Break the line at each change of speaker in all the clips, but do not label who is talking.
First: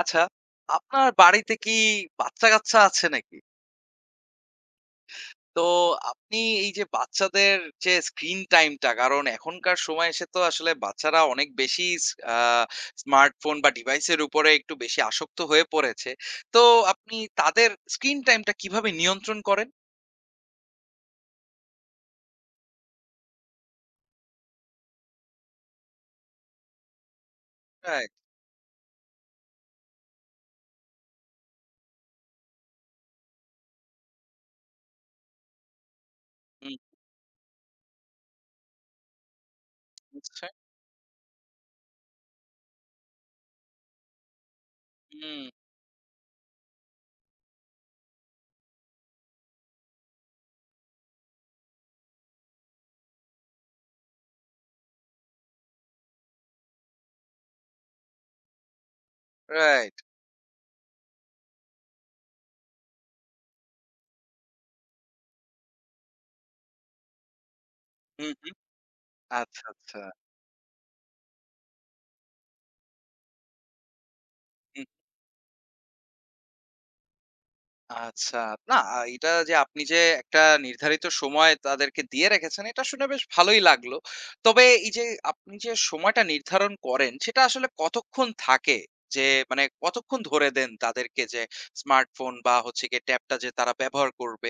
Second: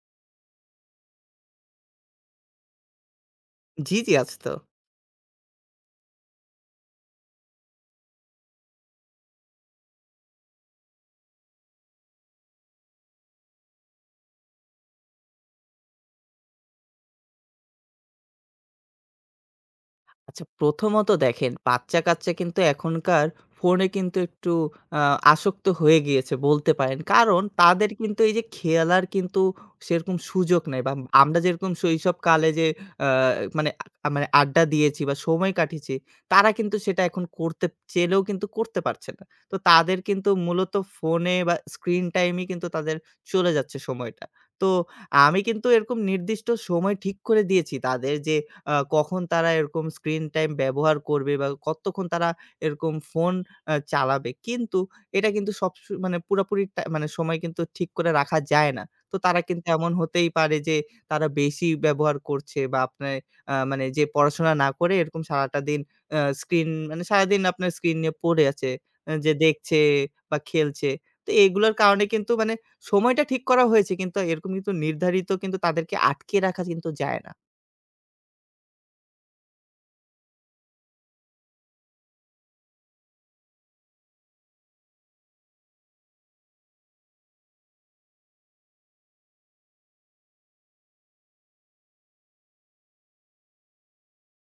আচ্ছা, আপনার বাড়িতে কি বাচ্চা-কাচ্চা আছে নাকি?
জি, জি, আছে তো।
তো আপনি এই যে বাচ্চাদের যে স্ক্রিন টাইমটা, কারণ এখনকার সময়ে এসে তো আসলে বাচ্চারা অনেক বেশি স আ স্মার্টফোন বা ডিভাইসের উপরে একটু বেশি আসক্ত হয়ে পড়েছে। তো আপনি তাদের স্ক্রিন টাইমটা কিভাবে নিয়ন্ত্রণ করেন?
আচ্ছা, প্রথমত দেখেন বাচ্চা-কাচ্চা কিন্তু এখনকার ফোনে কিন্তু একটু আ আসক্ত হয়ে গিয়েছে বলতে পারেন। কারণ তাদের
রাইট।
কিন্তু এই যে খেলার কিন্তু সেরকম সুযোগ নাই, বা আমরা যেরকম শৈশবকালে যে আ মানে আ মানে আড্ডা দিয়েছি বা সময় কাটিয়েছি, তারা কিন্তু
হুম,
সেটা এখন করতে চেলেও কিন্তু করতে পারছে না। তো তাদের কিন্তু
নিশ্চয়ই।
মূলত ফোনে বা স্ক্রিন টাইমই কিন্তু তাদের চলে যাচ্ছে সময়টা। তো আমি
হুম,
কিন্তু এরকম নির্দিষ্ট সময় ঠিক করে দিয়েছি তাদের, যে কখন তারা এরকম স্ক্রিন টাইম ব্যবহার করবে বা কতক্ষণ তারা এরকম ফোন চালাবে। কিন্তু এটা কিন্তু সব স মানে পুরাপুরি টা মানে সময় কিন্তু ঠিক করে রাখা যায় না। তো তারা কিন্তু, এমন
রাইট।
হতেই পারে যে তারা বেশি ব্যবহার করছে বা আপনার আ মানে যে পড়াশোনা না করে এরকম সারাটা দিন আ স্ক্রিন মানে সারাদিন আপনার স্ক্রিন নিয়ে
হুম,
পড়ে
হুম।
আছে। যে
আচ্ছা,
দেখছে
আচ্ছা।
বা খেলছে। তো এগুলোর কারণে কিন্তু মানে সময়টা ঠিক করা হয়েছে কিন্তু এরকম কিন্তু
হুম,
নির্ধারিত কিন্তু, তাদেরকে আটকে রাখা কিন্তু যায় না।
আচ্ছা। না আ এটা যে আপনি যে একটা নির্ধারিত সময় তাদেরকে দিয়ে রেখেছেন, এটা শুনে বেশ ভালোই লাগলো। তবে এই যে আপনি যে সময়টা নির্ধারণ করেন, সেটা আসলে কতক্ষণ থাকে? যে মানে কতক্ষণ ধরে দেন তাদেরকে যে স্মার্টফোন বা হচ্ছে গিয়ে ট্যাবটা যে তারা ব্যবহার করবে?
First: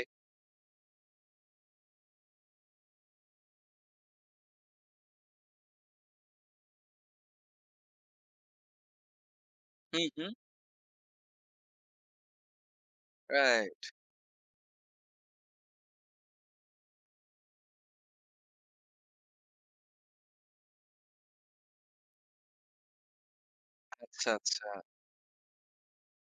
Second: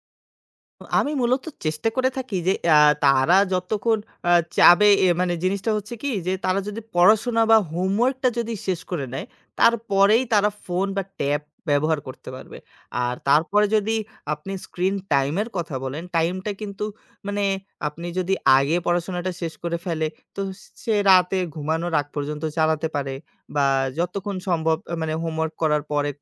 আমি মূলত চেষ্টা করে থাকি যে তারা যতক্ষণ আ চাবে, এ মানে জিনিসটা হচ্ছে কি, যে তারা যদি পড়াশোনা বা হোমওয়ার্কটা যদি শেষ করে নেয়,
হুম,
তারপরেই
হুম।
তারা ফোন বা ট্যাব ব্যবহার করতে পারবে। আর তারপরে
রাইট।
যদি আপনি স্ক্রিন টাইম এর কথা বলেন, টাইমটা কিন্তু মানে আপনি যদি আগে পড়াশোনাটা শেষ করে ফেলে, তো সে রাতে ঘুমানোর আগ পর্যন্ত চালাতে পারে, বা
আচ্ছা,
যতক্ষণ
আচ্ছা।
সম্ভব আ মানে হোমওয়ার্ক করার পরে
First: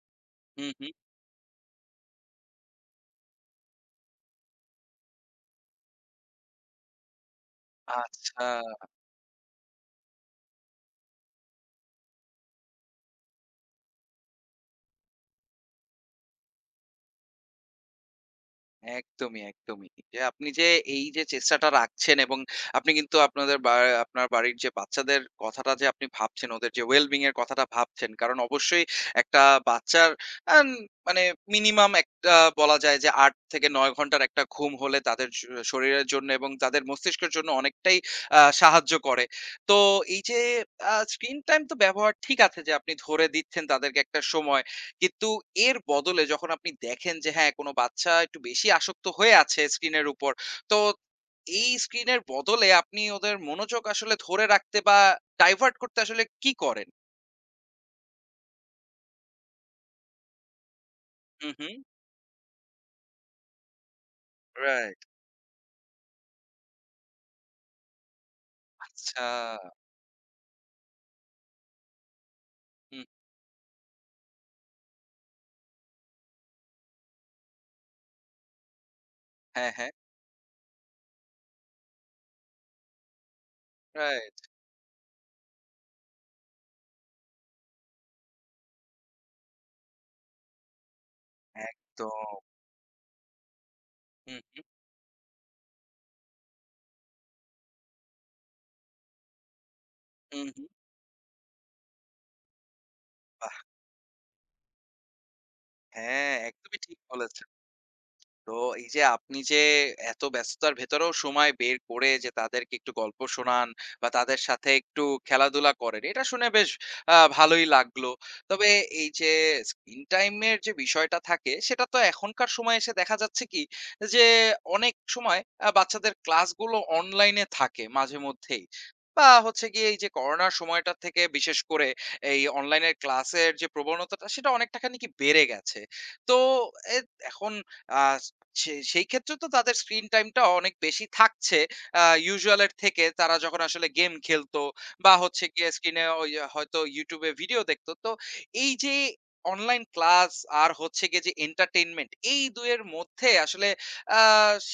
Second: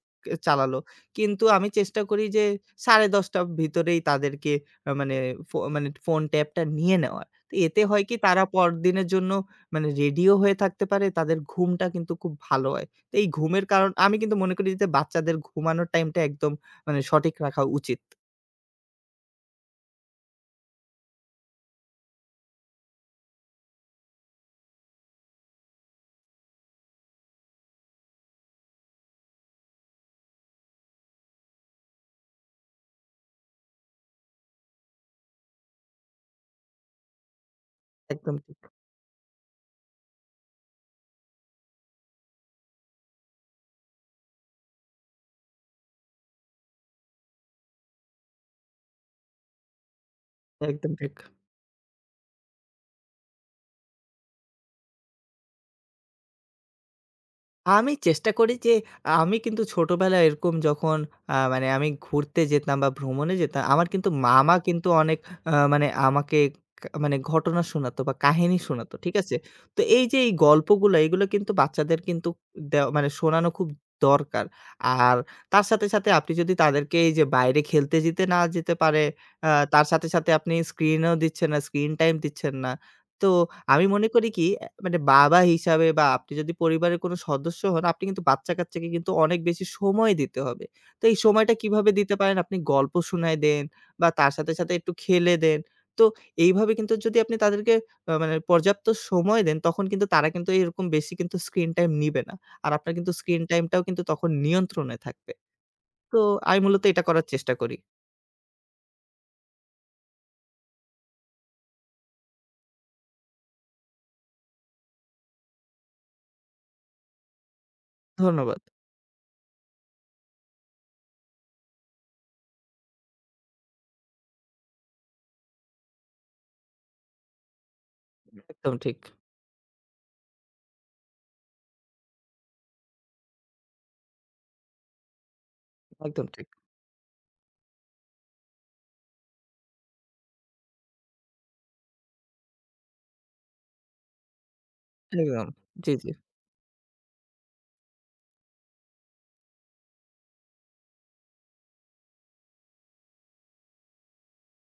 হুম,
চালালো।
হুম।
কিন্তু আমি চেষ্টা করি যে ১০:৩০ র ভিতরেই তাদেরকে আ মানে ফো মানে ফোন ট্যাবটা নিয়ে নেওয়ার। তো এতে হয় কি, তারা
আচ্ছা।
পরদিনের জন্য মানে রেডিও হয়ে থাকতে পারে। তাদের ঘুমটা কিন্তু খুব ভালো হয়। তো এই ঘুমের কারণ আমি কিন্তু মনে করি যে বাচ্চাদের ঘুমানোর টাইমটা একদম মানে সঠিক রাখা উচিত।
একদমই, একদমই। যে আপনি যে এই যে চেষ্টাটা রাখছেন এবং আপনি কিন্তু আপনাদের বা আপনার বাড়ির যে বাচ্চাদের কথাটা যে আপনি ভাবছেন, ওদের যে well being এর কথাটা ভাবছেন। কারণ অবশ্যই একটা বাচ্চার আন মানে মিনিমাম একটা বলা যায় যে ৮ থেকে ৯ ঘন্টার একটা ঘুম হলে তাদের শরীরের জন্য এবং তাদের মস্তিষ্কের জন্য অনেকটাই
একদম ঠিক,
সাহায্য করে। তো এই যে স্ক্রিন টাইম তো ব্যবহার ঠিক আছে যে আপনি ধরে দিচ্ছেন তাদেরকে একটা সময়। কিন্তু এর বদলে যখন আপনি দেখেন যে হ্যাঁ, কোন বাচ্চা একটু বেশি আসক্ত হয়ে আছে স্ক্রিনের উপর, তো
একদম ঠিক।
এই স্ক্রিনের বদলে আপনি ওদের মনোযোগ আসলে ধরে রাখতে বা ডাইভার্ট করতে আসলে কি করেন?
আমি চেষ্টা করি যে, আমি কিন্তু ছোটবেলায় এরকম যখন আ
হুম,
মানে
হুম।
আমি ঘুরতে যেতাম বা ভ্রমণে যেতাম, আমার কিন্তু মামা কিন্তু
রাইট।
অনেক আ মানে আমাকে কা মানে ঘটনা শোনাতো বা কাহিনী শোনাতো। ঠিক
আচ্ছা।
আছে? তো এই যে এই গল্পগুলা, এগুলো কিন্তু বাচ্চাদের কিন্তু দেও
হুম।
মানে শোনানো খুব দরকার। আর তার সাথে, সাথে আপনি যদি তাদেরকে এই যে বাইরে খেলতে যেতে না যেতে পারে,
হ্যাঁ,
তার
হ্যাঁ।
সাথে, সাথে আপনি স্ক্রিনও দিচ্ছেন না, স্ক্রিন টাইম দিচ্ছেন না। তো আমি মনে করি
রাইট।
কি, মানে বাবা হিসাবে বা আপনি যদি পরিবারের কোনো সদস্য হন, আপনি কিন্তু বাচ্চা-কাচ্চাকে কিন্তু অনেক বেশি সময় দিতে হবে। তো এই সময়টা কিভাবে দিতে পারেন?
একদম।
আপনি গল্প শুনায় দেন, বা তার
হুম,
সাথে,
হুম।
সাথে একটু খেলে দেন। তো এইভাবে কিন্তু যদি আপনি তাদেরকে আ মানে পর্যাপ্ত সময় দেন, তখন কিন্তু তারা
হুম,
কিন্তু
হুম।
এরকম বেশি কিন্তু স্ক্রিন টাইম নিবে না। আর আপনার কিন্তু স্ক্রিন
বাহ!
টাইমটাও কিন্তু তখন নিয়ন্ত্রণে থাকবে। তো
হ্যাঁ,
আমি
একদমই
মূলত
ঠিক
এটা করার
বলেছেন।
চেষ্টা করি।
তো এই যে আপনি যে এত ব্যস্ততার ভেতরেও সময় বের করে যে তাদেরকে একটু গল্প শোনান বা তাদের সাথে একটু খেলাধুলা করেন এটা শুনে বেশ আহ, ভালোই লাগলো।
ধন্যবাদ।
তবে এই যে স্ক্রিন টাইমের যে বিষয়টা থাকে সেটা তো এখনকার সময় এসে দেখা যাচ্ছে কি যে অনেক সময় আহ, বাচ্চাদের ক্লাসগুলো অনলাইনে থাকে মাঝে মধ্যেই
একদম ঠিক,
বা হচ্ছে গিয়ে এই যে করোনার সময়টা থেকে বিশেষ করে এই অনলাইনের ক্লাসের যে প্রবণতাটা সেটা অনেকটাখানি কি বেড়ে গেছে।
একদম
তো
ঠিক।
এ, এখন সেই ক্ষেত্রে তো তাদের স্ক্রিন টাইমটা অনেক বেশি থাকছে ইউজুয়াল এর থেকে। তারা যখন আসলে গেম খেলতো বা হচ্ছে
একদম।
গিয়ে
জি,
স্ক্রিনে
জি।
ওই আহ, হয়তো YouTube এ ভিডিও দেখতো। তো এই যে অনলাইন ক্লাস আর হচ্ছে গিয়ে যে এন্টারটেইনমেন্ট এই ২ এর মধ্যে আসলে আ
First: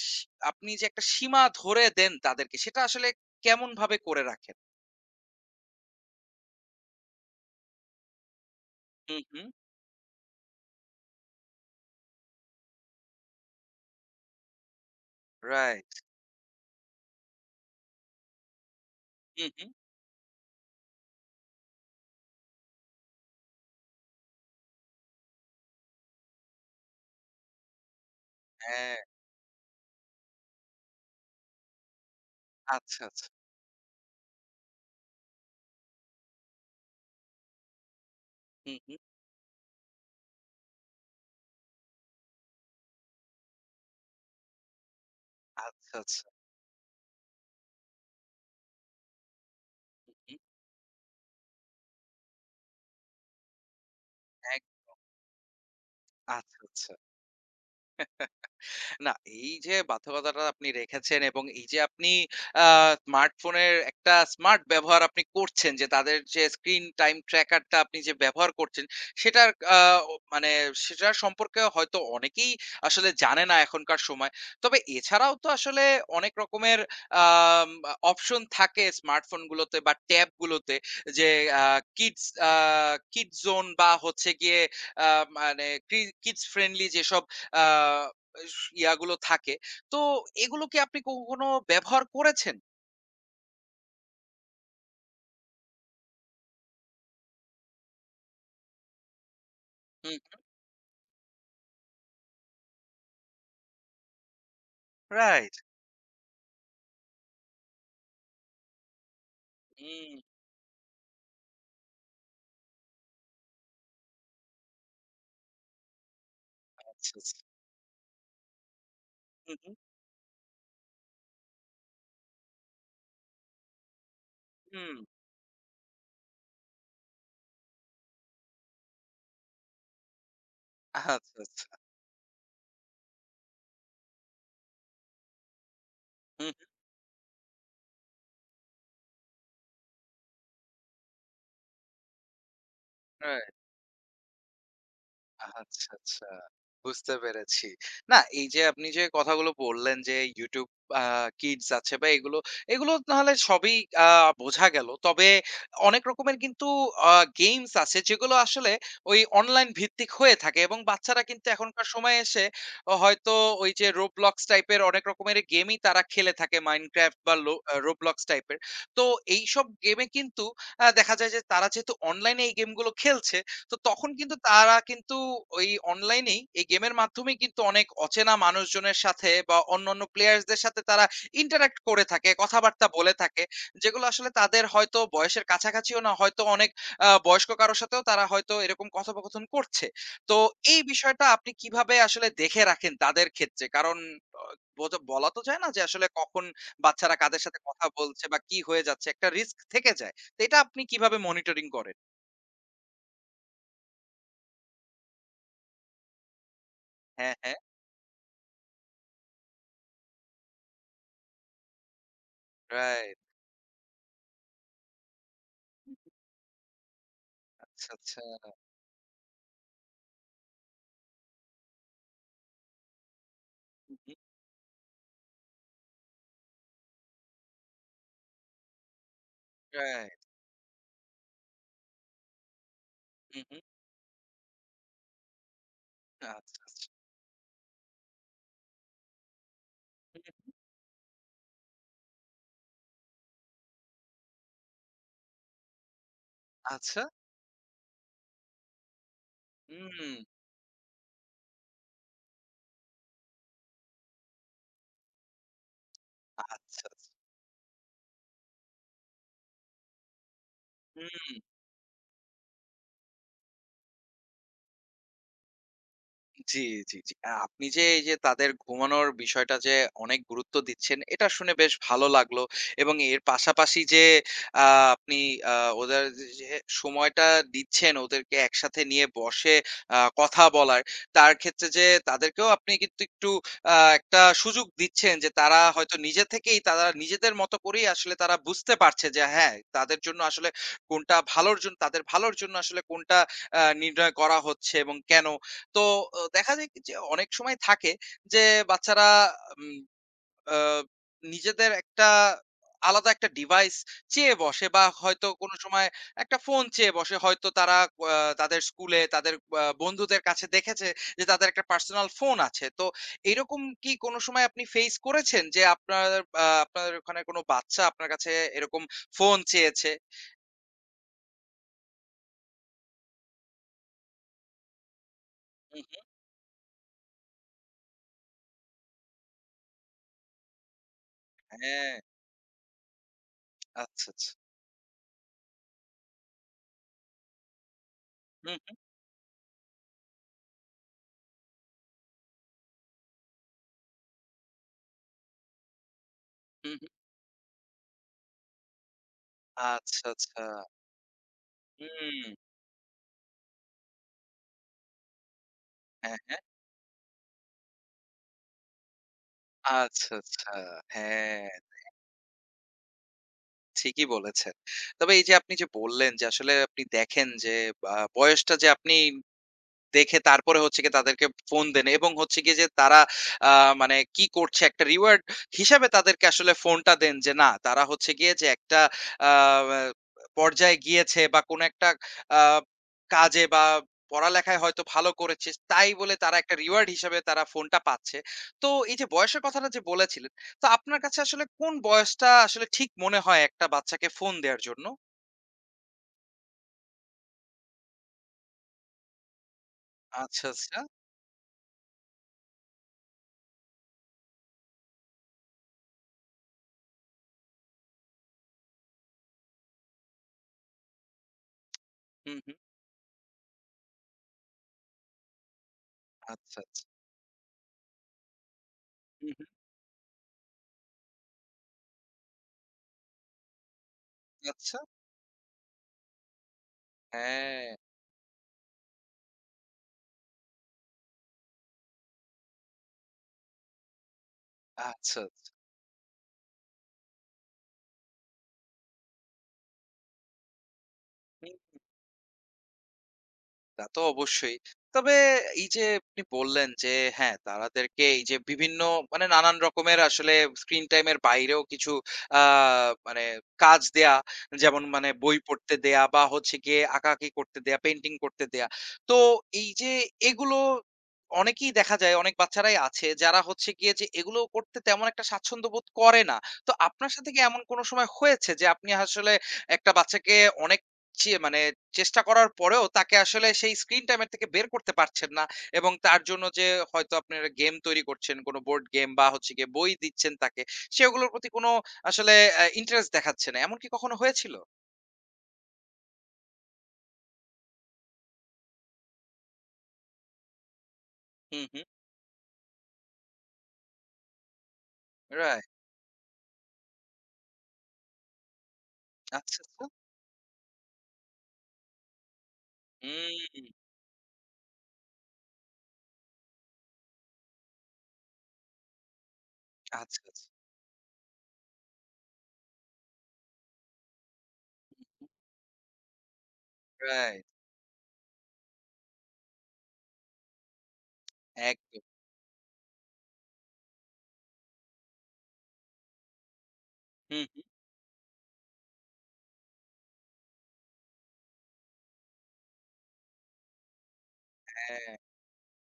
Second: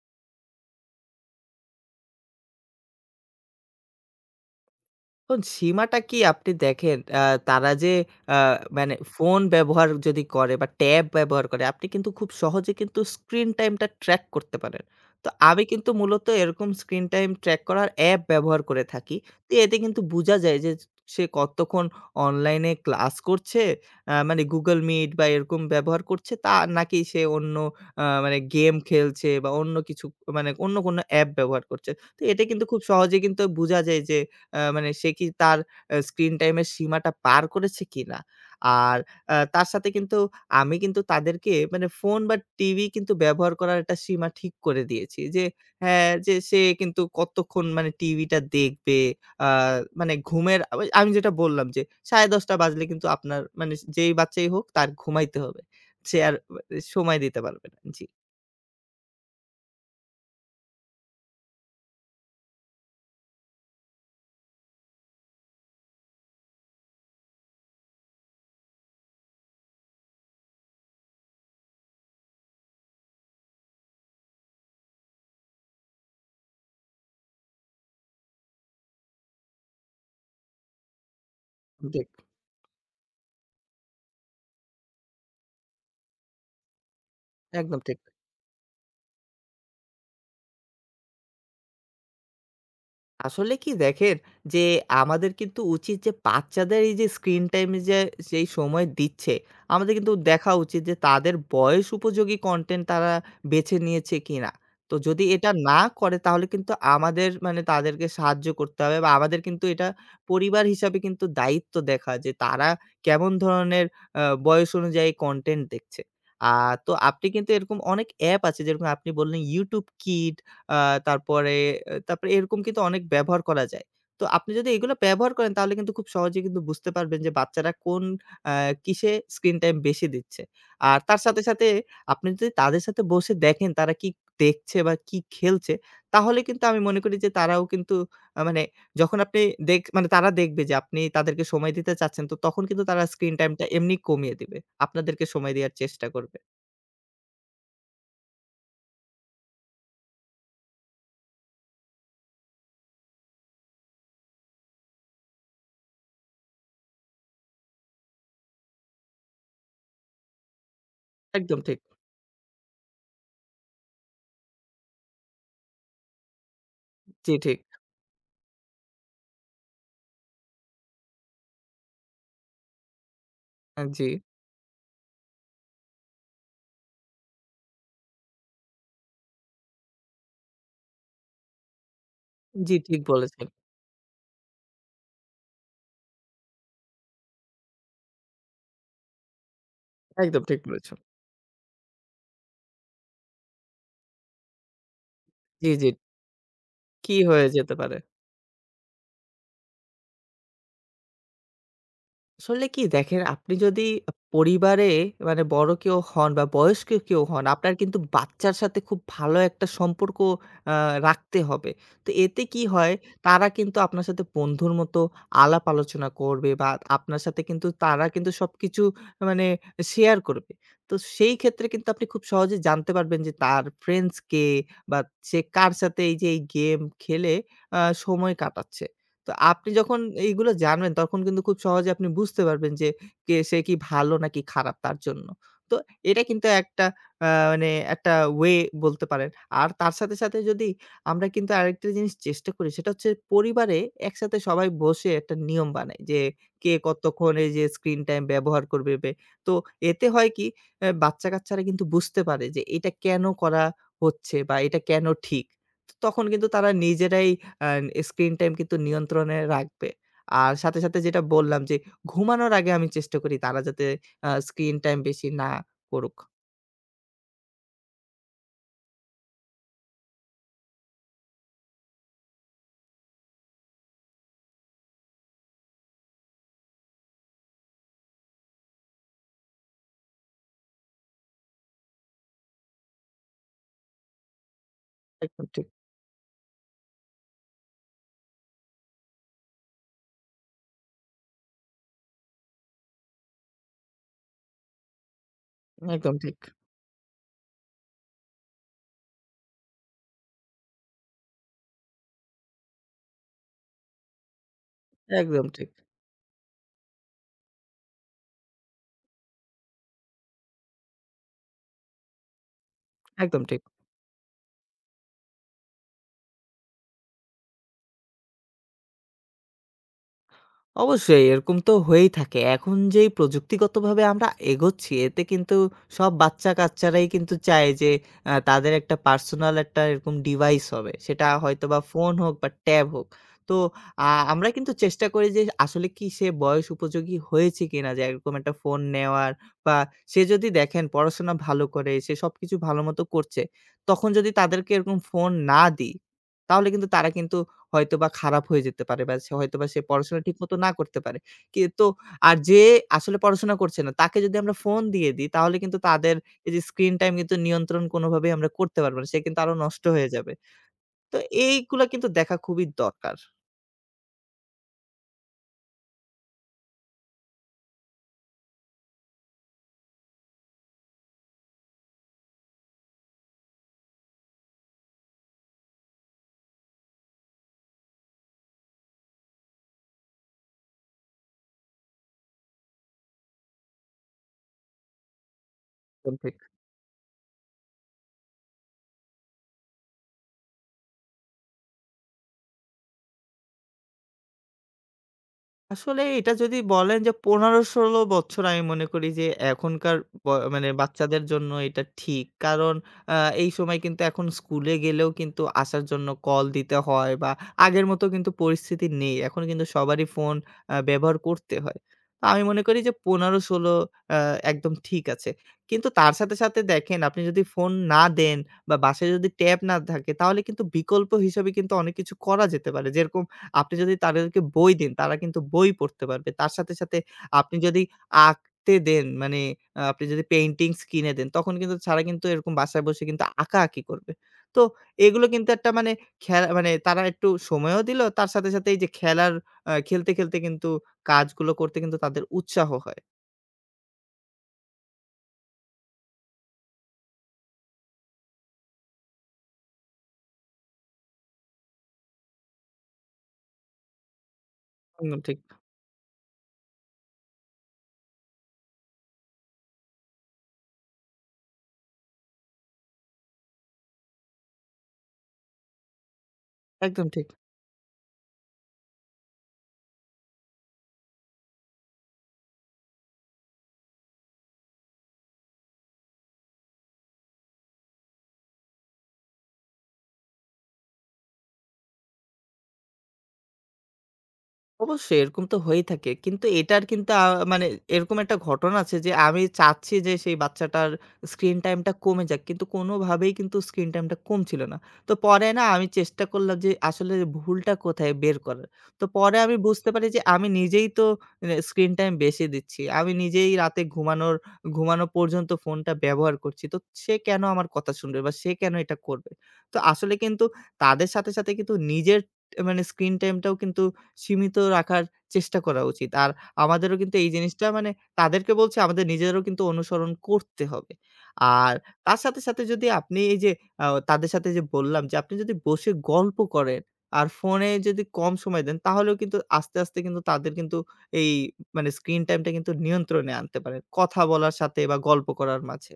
সি আপনি যে একটা সীমা ধরে দেন তাদেরকে সেটা আসলে কেমনভাবে করে রাখেন?
এখন সীমাটা কি, আপনি দেখেন তারা যে আ মানে
হুম,
ফোন
হুম।
ব্যবহার যদি করে বা ট্যাব ব্যবহার করে, আপনি কিন্তু খুব সহজে কিন্তু স্ক্রিন টাইমটা ট্র্যাক করতে পারেন। তো আমি
রাইট।
কিন্তু মূলত এরকম স্ক্রিন টাইম ট্র্যাক করার অ্যাপ ব্যবহার করে থাকি।
হুম,
তো
হুম।
এতে কিন্তু বুঝা যায় যে সে কতক্ষণ অনলাইনে ক্লাস করছে, আ মানে Google Meet বা এরকম ব্যবহার করছে, তা নাকি সে অন্য আ মানে গেম
হ্যাঁ।
খেলছে বা অন্য কিছু মানে অন্য কোনো অ্যাপ ব্যবহার করছে। তো এটা কিন্তু খুব
আচ্ছা,
সহজে
আচ্ছা।
কিন্তু বোঝা যায় যে আ মানে সে কি তার স্ক্রিন টাইম এর সীমাটা পার করেছে কিনা?
হুম,
আর
হুম।
তার সাথে কিন্তু আমি কিন্তু তাদেরকে মানে ফোন বা টিভি কিন্তু ব্যবহার করার একটা সীমা ঠিক করে দিয়েছি। যে
আচ্ছা,
হ্যাঁ,
আচ্ছা।
যে সে কিন্তু কতক্ষণ মানে টিভিটা দেখবে। আ মানে
হুম।
ঘুমের আমি যেটা বললাম যে ১০:৩০ টা বাজলে কিন্তু আপনার মানে যেই বাচ্চাই
এক
হোক, তার ঘুমাইতে হবে। সে আর
আচ্ছা, আচ্ছা।
সময় দিতে পারবে না। জি।
না, এই যে বাধ্যকতাটা আপনি রেখেছেন এবং এই যে আপনি আ স্মার্টফোনের একটা স্মার্ট ব্যবহার আপনি করছেন যে তাদের যে স্ক্রিন টাইম ট্র্যাকারটা আপনি যে ব্যবহার করছেন সেটার আ ও মানে সেটার সম্পর্কে হয়তো অনেকেই আসলে জানে না এখনকার সময়। তবে এছাড়াও তো আসলে অনেক রকমের আম আ অপশন থাকে স্মার্টফোনগুলোতে বা ট্যাবগুলোতে যে আ
ঠিক,
কিডস আ কিডস জোন বা হচ্ছে গিয়ে আ মানে ক্রি কিডস ফ্রেন্ডলি যেসব আ
একদম ঠিক।
ইস ইয়াগুলো থাকে। তো এগুলো কি আপনি কখনো ব্যবহার করেছেন?
আসলে কি দেখেন, যে আমাদের কিন্তু উচিত যে বাচ্চাদের এই যে স্ক্রিন টাইমে যে যেই সময় দিচ্ছে, আমাদের কিন্তু
হুম।
দেখা উচিত যে তাদের বয়স উপযোগী কনটেন্ট তারা বেছে নিয়েছে কিনা। তো যদি এটা
রাইট।
না করে, তাহলে কিন্তু আমাদের মানে তাদেরকে সাহায্য করতে হবে, বা আমাদের কিন্তু এটা
হুম,
পরিবার হিসাবে কিন্তু দায়িত্ব দেখা, যে তারা কেমন ধরনের বয়স অনুযায়ী কনটেন্ট দেখছে। আ তো
আচ্ছা,
আপনি
আচ্ছা।
কিন্তু এরকম অনেক অ্যাপ আছে, যেরকম আপনি বললেন
হু, হু।
YouTube Kids, আ তারপরে এ তারপরে এরকম কিন্তু অনেক ব্যবহার করা যায়। তো আপনি যদি এগুলো
হুম।
ব্যবহার করেন, তাহলে কিন্তু খুব সহজেই কিন্তু বুঝতে পারবেন যে বাচ্চারা কোন আ কিসে স্ক্রিন টাইম বেশি দিচ্ছে। আর তার
আচ্ছা,
সাথে, সাথে
আচ্ছা।
আপনি যদি তাদের সাথে বসে দেখেন তারা কি দেখছে বা কি খেলছে, তাহলে
হু, হু।
কিন্তু আমি মনে করি যে তারাও কিন্তু আ মানে যখন আপনি দেখ মানে তারা দেখবে যে আপনি তাদেরকে সময় দিতে চাচ্ছেন, তো তখন কিন্তু তারা স্ক্রিন
রাইট।
টাইমটা এমনি কমিয়ে দিবে। আপনাদেরকে সময় দেওয়ার
আচ্ছা,
চেষ্টা
আচ্ছা।
করবে।
বুঝতে পেরেছি। না এই যে আপনি যে কথাগুলো বললেন যে YouTube আ Kids আছে বা এগুলো, এগুলো নাহলে সবই আ বোঝা গেল। তবে অনেক রকমের কিন্তু আ গেমস আছে যেগুলো আসলে ওই অনলাইন ভিত্তিক হয়ে থাকে এবং বাচ্চারা কিন্তু
একদম ঠিক।
এখনকার সময়ে এসে হয়তো ওই যে Roblox টাইপের অনেক রকমের গেমই তারা খেলে থাকে Minecraft
জি,
বা লো
ঠিক।
আ Roblox টাইপের। তো এইসব গেমে কিন্তু দেখা যায় যে তারা যেহেতু অনলাইনে এই গেমগুলো খেলছে তো
জি।
তখন কিন্তু তারা কিন্তু ওই অনলাইনেই এই গেমের মাধ্যমেই কিন্তু অনেক অচেনা মানুষজনের সাথে বা অন্যান্য প্লেয়ার্সদের সাথে তারা ইন্টারাক্ট করে থাকে,
জি,
কথাবার্তা
ঠিক
বলে থাকে।
বলেছেন।
যেগুলো আসলে তাদের হয়তো বয়সের কাছাকাছিও না, হয়তো অনেক বয়স্ক কারো সাথেও তারা হয়তো এরকম কথোপকথন করছে। তো
একদম ঠিক
এই
বলেছেন।
বিষয়টা আপনি কিভাবে আসলে দেখে রাখেন তাদের ক্ষেত্রে? কারণ অ বোঝা বলা তো যায় না
জি,
যে
জি।
আসলে কখন
কি
বাচ্চারা কাদের
হয়ে
সাথে
যেতে
কথা
পারে?
বলছে বা কি হয়ে যাচ্ছে। একটা রিস্ক থেকে যায়। তো এটা আপনি কিভাবে মনিটরিং করেন?
আসলে কি দেখেন, আপনি যদি পরিবারে মানে বড় কেউ হন বা বয়স্ক কেউ
হ্যাঁ,
হন,
হ্যাঁ।
আপনার কিন্তু বাচ্চার সাথে খুব ভালো একটা সম্পর্ক আ রাখতে হবে। তো এতে কি হয়?
রাইট।
তারা কিন্তু আপনার সাথে বন্ধুর মতো আলাপ আলোচনা করবে, বা আপনার সাথে কিন্তু
আচ্ছা,
তারা
আচ্ছা।
কিন্তু সবকিছু মানে শেয়ার করবে। তো সেই ক্ষেত্রে কিন্তু আপনি খুব সহজে জানতে পারবেন যে তার
হুম,
ফ্রেন্ডস
হুম।
কে, বা সে কার সাথে এই যে এই গেম খেলে আ সময় কাটাচ্ছে। তো আপনি যখন
রাইট।
এইগুলো জানবেন, তখন কিন্তু খুব সহজে আপনি বুঝতে পারবেন যে কে,
হুম,
সে
হুম।
কি ভালো নাকি খারাপ তার জন্য। তো এটা কিন্তু
আচ্ছা, আচ্ছা।
একটা আ মানে একটা ওয়ে বলতে পারেন। আর তার সাথে, সাথে
হুম,
যদি আমরা কিন্তু আরেকটা জিনিস চেষ্টা করি, সেটা হচ্ছে পরিবারে একসাথে সবাই বসে একটা নিয়ম বানাই যে কে
আচ্ছা।
কতক্ষণ এই যে স্ক্রিন টাইম ব্যবহার করবে। তো এতে
হুম।
হয় কি, বাচ্চা-কাচ্চারা কিন্তু বুঝতে পারে যে এটা কেন করা হচ্ছে বা এটা কেন ঠিক। তো তখন কিন্তু তারা
আচ্ছা, আচ্ছা।
নিজেরাই অ্যান স্ক্রিন টাইম কিন্তু নিয়ন্ত্রণে রাখবে। আর সাথে, সাথে যেটা
হুম।
বললাম যে ঘুমানোর আগে আমি চেষ্টা করি তারা যাতে স্ক্রিন টাইম বেশি না করুক।
জি, জি, জি। আপনি যে এই যে তাদের ঘুমানোর বিষয়টা যে অনেক গুরুত্ব দিচ্ছেন, এটা শুনে বেশ ভালো লাগলো। এবং এর পাশাপাশি যে আ আপনি আ ওদের যে সময়টা দিচ্ছেন ওদেরকে একসাথে নিয়ে বসে কথা বলার, তার ক্ষেত্রে যে তাদেরকেও আপনি কিন্তু একটু একটা সুযোগ দিচ্ছেন যে
একদম
তারা
ঠিক,
হয়তো নিজে থেকেই তারা নিজেদের মতো করেই আসলে তারা বুঝতে পারছে যে হ্যাঁ, তাদের জন্য আসলে কোনটা ভালোর জন্য তাদের ভালোর জন্য আসলে কোনটা নির্ণয় করা হচ্ছে এবং কেন? তো
একদম ঠিক।
দেখা যায় কি যে অনেক সময় থাকে যে বাচ্চারা উম আ নিজেদের একটা আলাদা একটা ডিভাইস চেয়ে বসে বা হয়তো
একদম
কোনো
ঠিক,
সময় একটা ফোন চেয়ে বসে। হয়তো তারা আ তাদের স্কুলে তাদের বন্ধুদের কাছে দেখেছে যে তাদের একটা পার্সোনাল ফোন আছে। তো
একদম ঠিক।
এরকম কি কোনো সময় আপনি ফেস করেছেন যে আপনার আপনার ওখানে কোনো বাচ্চা আপনার কাছে এরকম ফোন চেয়েছে?
অবশ্যই এরকম তো হয়েই থাকে। এখন যেই প্রযুক্তিগতভাবে আমরা এগোচ্ছি, এতে কিন্তু
হু, হু।
সব বাচ্চা-কাচ্চারাই কিন্তু চায় যে তাদের একটা পার্সোনাল একটা এরকম ডিভাইস হবে। সেটা হয়তোবা
হ্যাঁ।
ফোন হোক বা ট্যাব হোক। তো
আচ্ছা, আচ্ছা।
আমরা কিন্তু চেষ্টা করি যে আসলে কি সে বয়স উপযোগী হয়েছে কিনা, যে এরকম
হু,
একটা
হু,
ফোন নেওয়ার, বা সে যদি দেখেন পড়াশোনা ভালো করে, সে সবকিছু ভালোমতো করছে। তখন যদি তাদেরকে এরকম ফোন না দিই, তাহলে
হু, হু।
কিন্তু তারা কিন্তু হয়তোবা খারাপ হয়ে যেতে পারে, বা সে হয়তোবা সে
আচ্ছা,
পড়াশোনা
আচ্ছা।
ঠিকমতো না করতে পারে। কি তো।
হুম।
আর যে আসলে পড়াশোনা করছে না, তাকে যদি আমরা ফোন দিয়ে দিই, তাহলে কিন্তু তাদের
হ্যাঁ, হ্যাঁ।
এই যে স্ক্রিন টাইম কিন্তু নিয়ন্ত্রণ কোনোভাবেই আমরা করতে পারব না। সে কিন্তু আরো নষ্ট হয়ে
আচ্ছা,
যাবে।
আচ্ছা।
তো
হ্যাঁ,
এইগুলা কিন্তু দেখা খুবই দরকার।
ঠিকই বলেছেন। তবে এই যে আপনি যে বললেন যে আসলে আপনি দেখেন যে বা বয়সটা যে আপনি দেখে তারপরে হচ্ছে গিয়ে তাদেরকে ফোন দেন এবং হচ্ছে গিয়ে যে তারা আ মানে কি করছে একটা রিওয়ার্ড হিসাবে তাদেরকে আসলে ফোনটা দেন যে না তারা হচ্ছে গিয়ে যে একটা আ আ পর্যায়ে গিয়েছে বা কোন একটা আ কাজে বা পড়ালেখায় হয়তো ভালো করেছে। তাই বলে তারা একটা রিওয়ার্ড হিসাবে তারা ফোনটা পাচ্ছে। তো এই যে বয়সের কথাটা যে বলেছিলেন, তো আপনার কাছে আসলে কোন বয়সটা আসলে ঠিক মনে হয় একটা বাচ্চাকে ফোন দেয়ার জন্য?
আসলে এটা যদি বলেন যে ১৫-১৬ বছর, আমি মনে করি যে এখনকার ব
আচ্ছা,
মানে
আচ্ছা।
বাচ্চাদের জন্য এটা ঠিক। কারণ আ এই সময় কিন্তু, এখন স্কুলে গেলেও কিন্তু আসার জন্য কল দিতে হয়, বা আগের মতো কিন্তু পরিস্থিতি নেই। এখন কিন্তু সবারই ফোন ব্যবহার করতে হয়। তো
হুম,
আমি
হুম।
মনে করি যে ১৫-১৬ আ একদম ঠিক আছে। কিন্তু তার সাথে,
আচ্ছা,
সাথে
আচ্ছা।
দেখেন, আপনি যদি ফোন না দেন বা বাসায় যদি
হুম, হুম।
ট্যাব না থাকে, তাহলে কিন্তু বিকল্প হিসাবে কিন্তু অনেক কিছু করা যেতে পারে। যেরকম আপনি যদি তাদেরকে বই
আচ্ছা।
দেন, তারা কিন্তু বই পড়তে পারবে। তার সাথে, সাথে আপনি
হ্যাঁ।
যদি আঁকতে দেন, মানে আপনি যদি পেইন্টিংস কিনে দেন, তখন কিন্তু তারা কিন্তু এরকম বাসায় বসে কিন্তু আঁকাআঁকি করবে। তো
আচ্ছা,
এগুলো কিন্তু
আচ্ছা।
একটা মানে খেলা মানে, তারা একটু সময়ও দিল, তার সাথে, সাথে এই যে খেলার খেলতে, খেলতে কিন্তু কাজগুলো
হুম,
করতে কিন্তু তাদের উৎসাহ হয়।
তা তো অবশ্যই। তবে এই যে আপনি বললেন যে হ্যাঁ, তাদেরকে এই যে বিভিন্ন মানে নানান রকমের আসলে স্ক্রিন টাইম এর বাইরেও কিছু আ মানে কাজ দেয়া, যেমন মানে
একদম
বই
ঠিক।
পড়তে দেয়া বা হচ্ছে গিয়ে আঁকাআঁকি করতে দেয়া, পেইন্টিং করতে দেয়া। তো এই যে এগুলো অনেকেই দেখা যায়, অনেক বাচ্চারাই আছে যারা হচ্ছে গিয়ে যে এগুলো করতে তেমন একটা স্বাচ্ছন্দ্য বোধ করে না। তো
একদম
আপনার
ঠিক।
সাথে কি এমন কোনো সময় হয়েছে যে আপনি আসলে একটা বাচ্চাকে অনেক চে মানে চেষ্টা করার পরেও তাকে আসলে সেই স্ক্রিন টাইম এর থেকে বের করতে পারছেন না এবং তার জন্য যে হয়তো আপনারা গেম তৈরি করছেন, কোনো বোর্ড গেম বা হচ্ছে গিয়ে বই দিচ্ছেন তাকে, সেগুলোর প্রতি কোনো আসলে ইন্টারেস্ট দেখাচ্ছে না। এমন কি কখনো হয়েছিল?
অবশ্যই এরকম তো হয়েই থাকে। কিন্তু এটার কিন্তু আ মানে এরকম একটা ঘটনা আছে যে আমি চাচ্ছি যে সেই বাচ্চাটার স্ক্রিন
হুম, হুম।
টাইমটা কমে যাক। কিন্তু কোনোভাবেই কিন্তু স্ক্রিন টাইমটা কমছিল না। তো পরে না,
রাইট।
আমি চেষ্টা করলাম যে আসলে ভুলটা কোথায় বের করার। তো পরে আমি
আচ্ছা, আচ্ছা।
বুঝতে পারি যে আমি নিজেই তো স্ক্রিন টাইম বেশি দিচ্ছি। আমি নিজেই
হুম,
রাতে ঘুমানো পর্যন্ত ফোনটা ব্যবহার করছি। তো সে কেন আমার কথা শুনবে, বা সে কেন এটা করবে? তো আসলে
আচ্ছা, আচ্ছা।
কিন্তু তাদের সাথে, সাথে কিন্তু নিজের মানে স্ক্রিন টাইমটাও কিন্তু সীমিত রাখার চেষ্টা করা উচিত। আর আমাদেরও কিন্তু এই
রাইট।
জিনিসটা মানে, তাদেরকে বলছি, আমাদের নিজেদেরও কিন্তু অনুসরণ করতে হবে। আর
একদম।
তার সাথে, সাথে যদি আপনি এই যে তাদের সাথে যে বললাম যে আপনি যদি বসে গল্প করেন আর
হুম, হুম।
ফোনে যদি কম সময় দেন, তাহলেও কিন্তু আস্তে, আস্তে কিন্তু তাদের কিন্তু এই মানে স্ক্রিন টাইমটা কিন্তু নিয়ন্ত্রণে আনতে পারেন। কথা বলার সাথে বা
হ্যাঁ।
গল্প করার মাঝে।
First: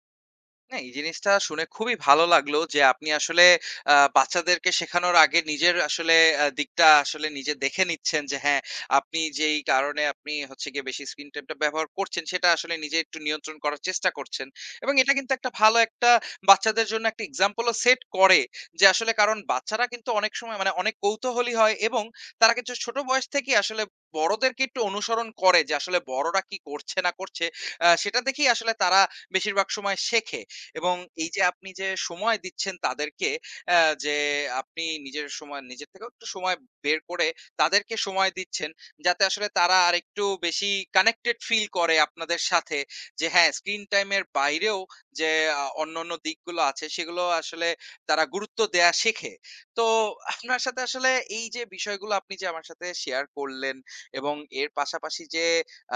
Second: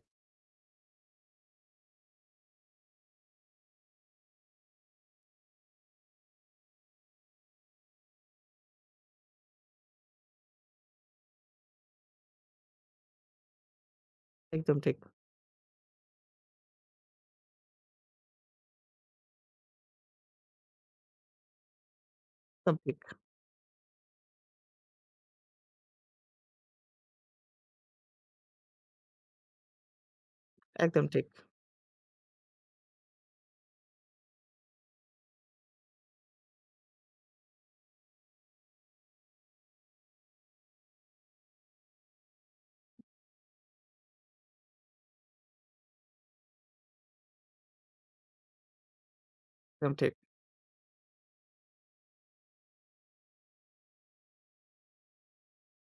না এই জিনিসটা শুনে খুবই ভালো লাগলো যে আপনি আসলে আহ, বাচ্চাদেরকে শেখানোর আগে নিজের আসলে আহ, দিকটা আসলে নিজে দেখে নিচ্ছেন যে হ্যাঁ আপনি যেই কারণে আপনি হচ্ছে গিয়ে বেশি স্ক্রিন টাইমটা ব্যবহার করছেন সেটা আসলে নিজে একটু নিয়ন্ত্রণ করার চেষ্টা করছেন
একদম
এবং
ঠিক,
এটা কিন্তু একটা ভালো একটা বাচ্চাদের জন্য একটা এক্সাম্পলও সেট করে যে আসলে কারণ বাচ্চারা কিন্তু অনেক সময় মানে অনেক কৌতূহলী হয় এবং তারা কিন্তু
একদম
ছোট
ঠিক,
বয়স থেকে আসলে বড়দেরকে একটু অনুসরণ করে যে আসলে বড়রা কি করছে না করছে আহ, সেটা দেখেই আসলে তারা বেশিরভাগ সময় শেখে এবং
একদম ঠিক,
এই যে আপনি যে সময় দিচ্ছেন তাদেরকে অ্যা যে আপনি নিজের সময় নিজের থেকেও একটু সময় বের করে তাদেরকে সময় দিচ্ছেন যাতে আসলে তারা আরেকটু বেশি কানেক্টেড ফিল করে আপনাদের সাথে। যে হ্যাঁ, স্ক্রিন টাইমের বাইরেও যে অন্যান্য দিকগুলো আছে সেগুলো আসলে তারা গুরুত্ব দেয়া শেখে। তো
একদম ঠিক।
আপনার সাথে আসলে এই যে বিষয়গুলো আপনি যে আমার সাথে শেয়ার করলেন এবং এর পাশাপাশি যে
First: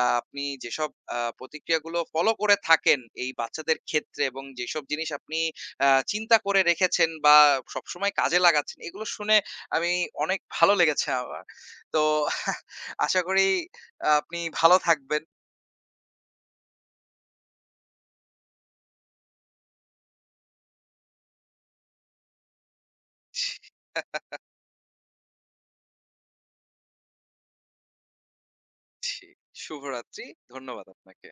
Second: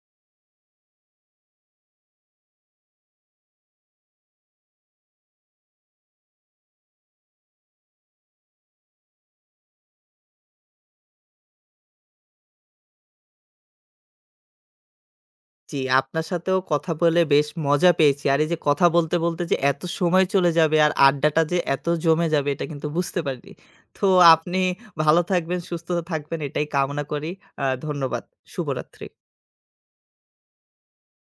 আপনি যেসব প্রতিক্রিয়াগুলো ফলো করে থাকেন এই বাচ্চাদের ক্ষেত্রে এবং যেসব জিনিস আপনি চিন্তা করে রেখেছেন বা সবসময় কাজে লাগাচ্ছেন, এগুলো শুনে আমি অনেক ভালো লেগেছে আমার। তো আশা করি আহ, আপনি ভালো থাকবেন।
জি, আপনার সাথেও কথা বলে বেশ মজা পেয়েছি। আর এই যে কথা বলতে, বলতে যে এত সময় চলে যাবে আর আড্ডাটা যে এত জমে যাবে, এটা কিন্তু বুঝতে পারিনি। তো আপনি ভালো থাকবেন, সুস্থ থাকবেন, এটাই কামনা করি। ধন্যবাদ। শুভরাত্রি।
জি, শুভরাত্রি। ধন্যবাদ আপনাকে।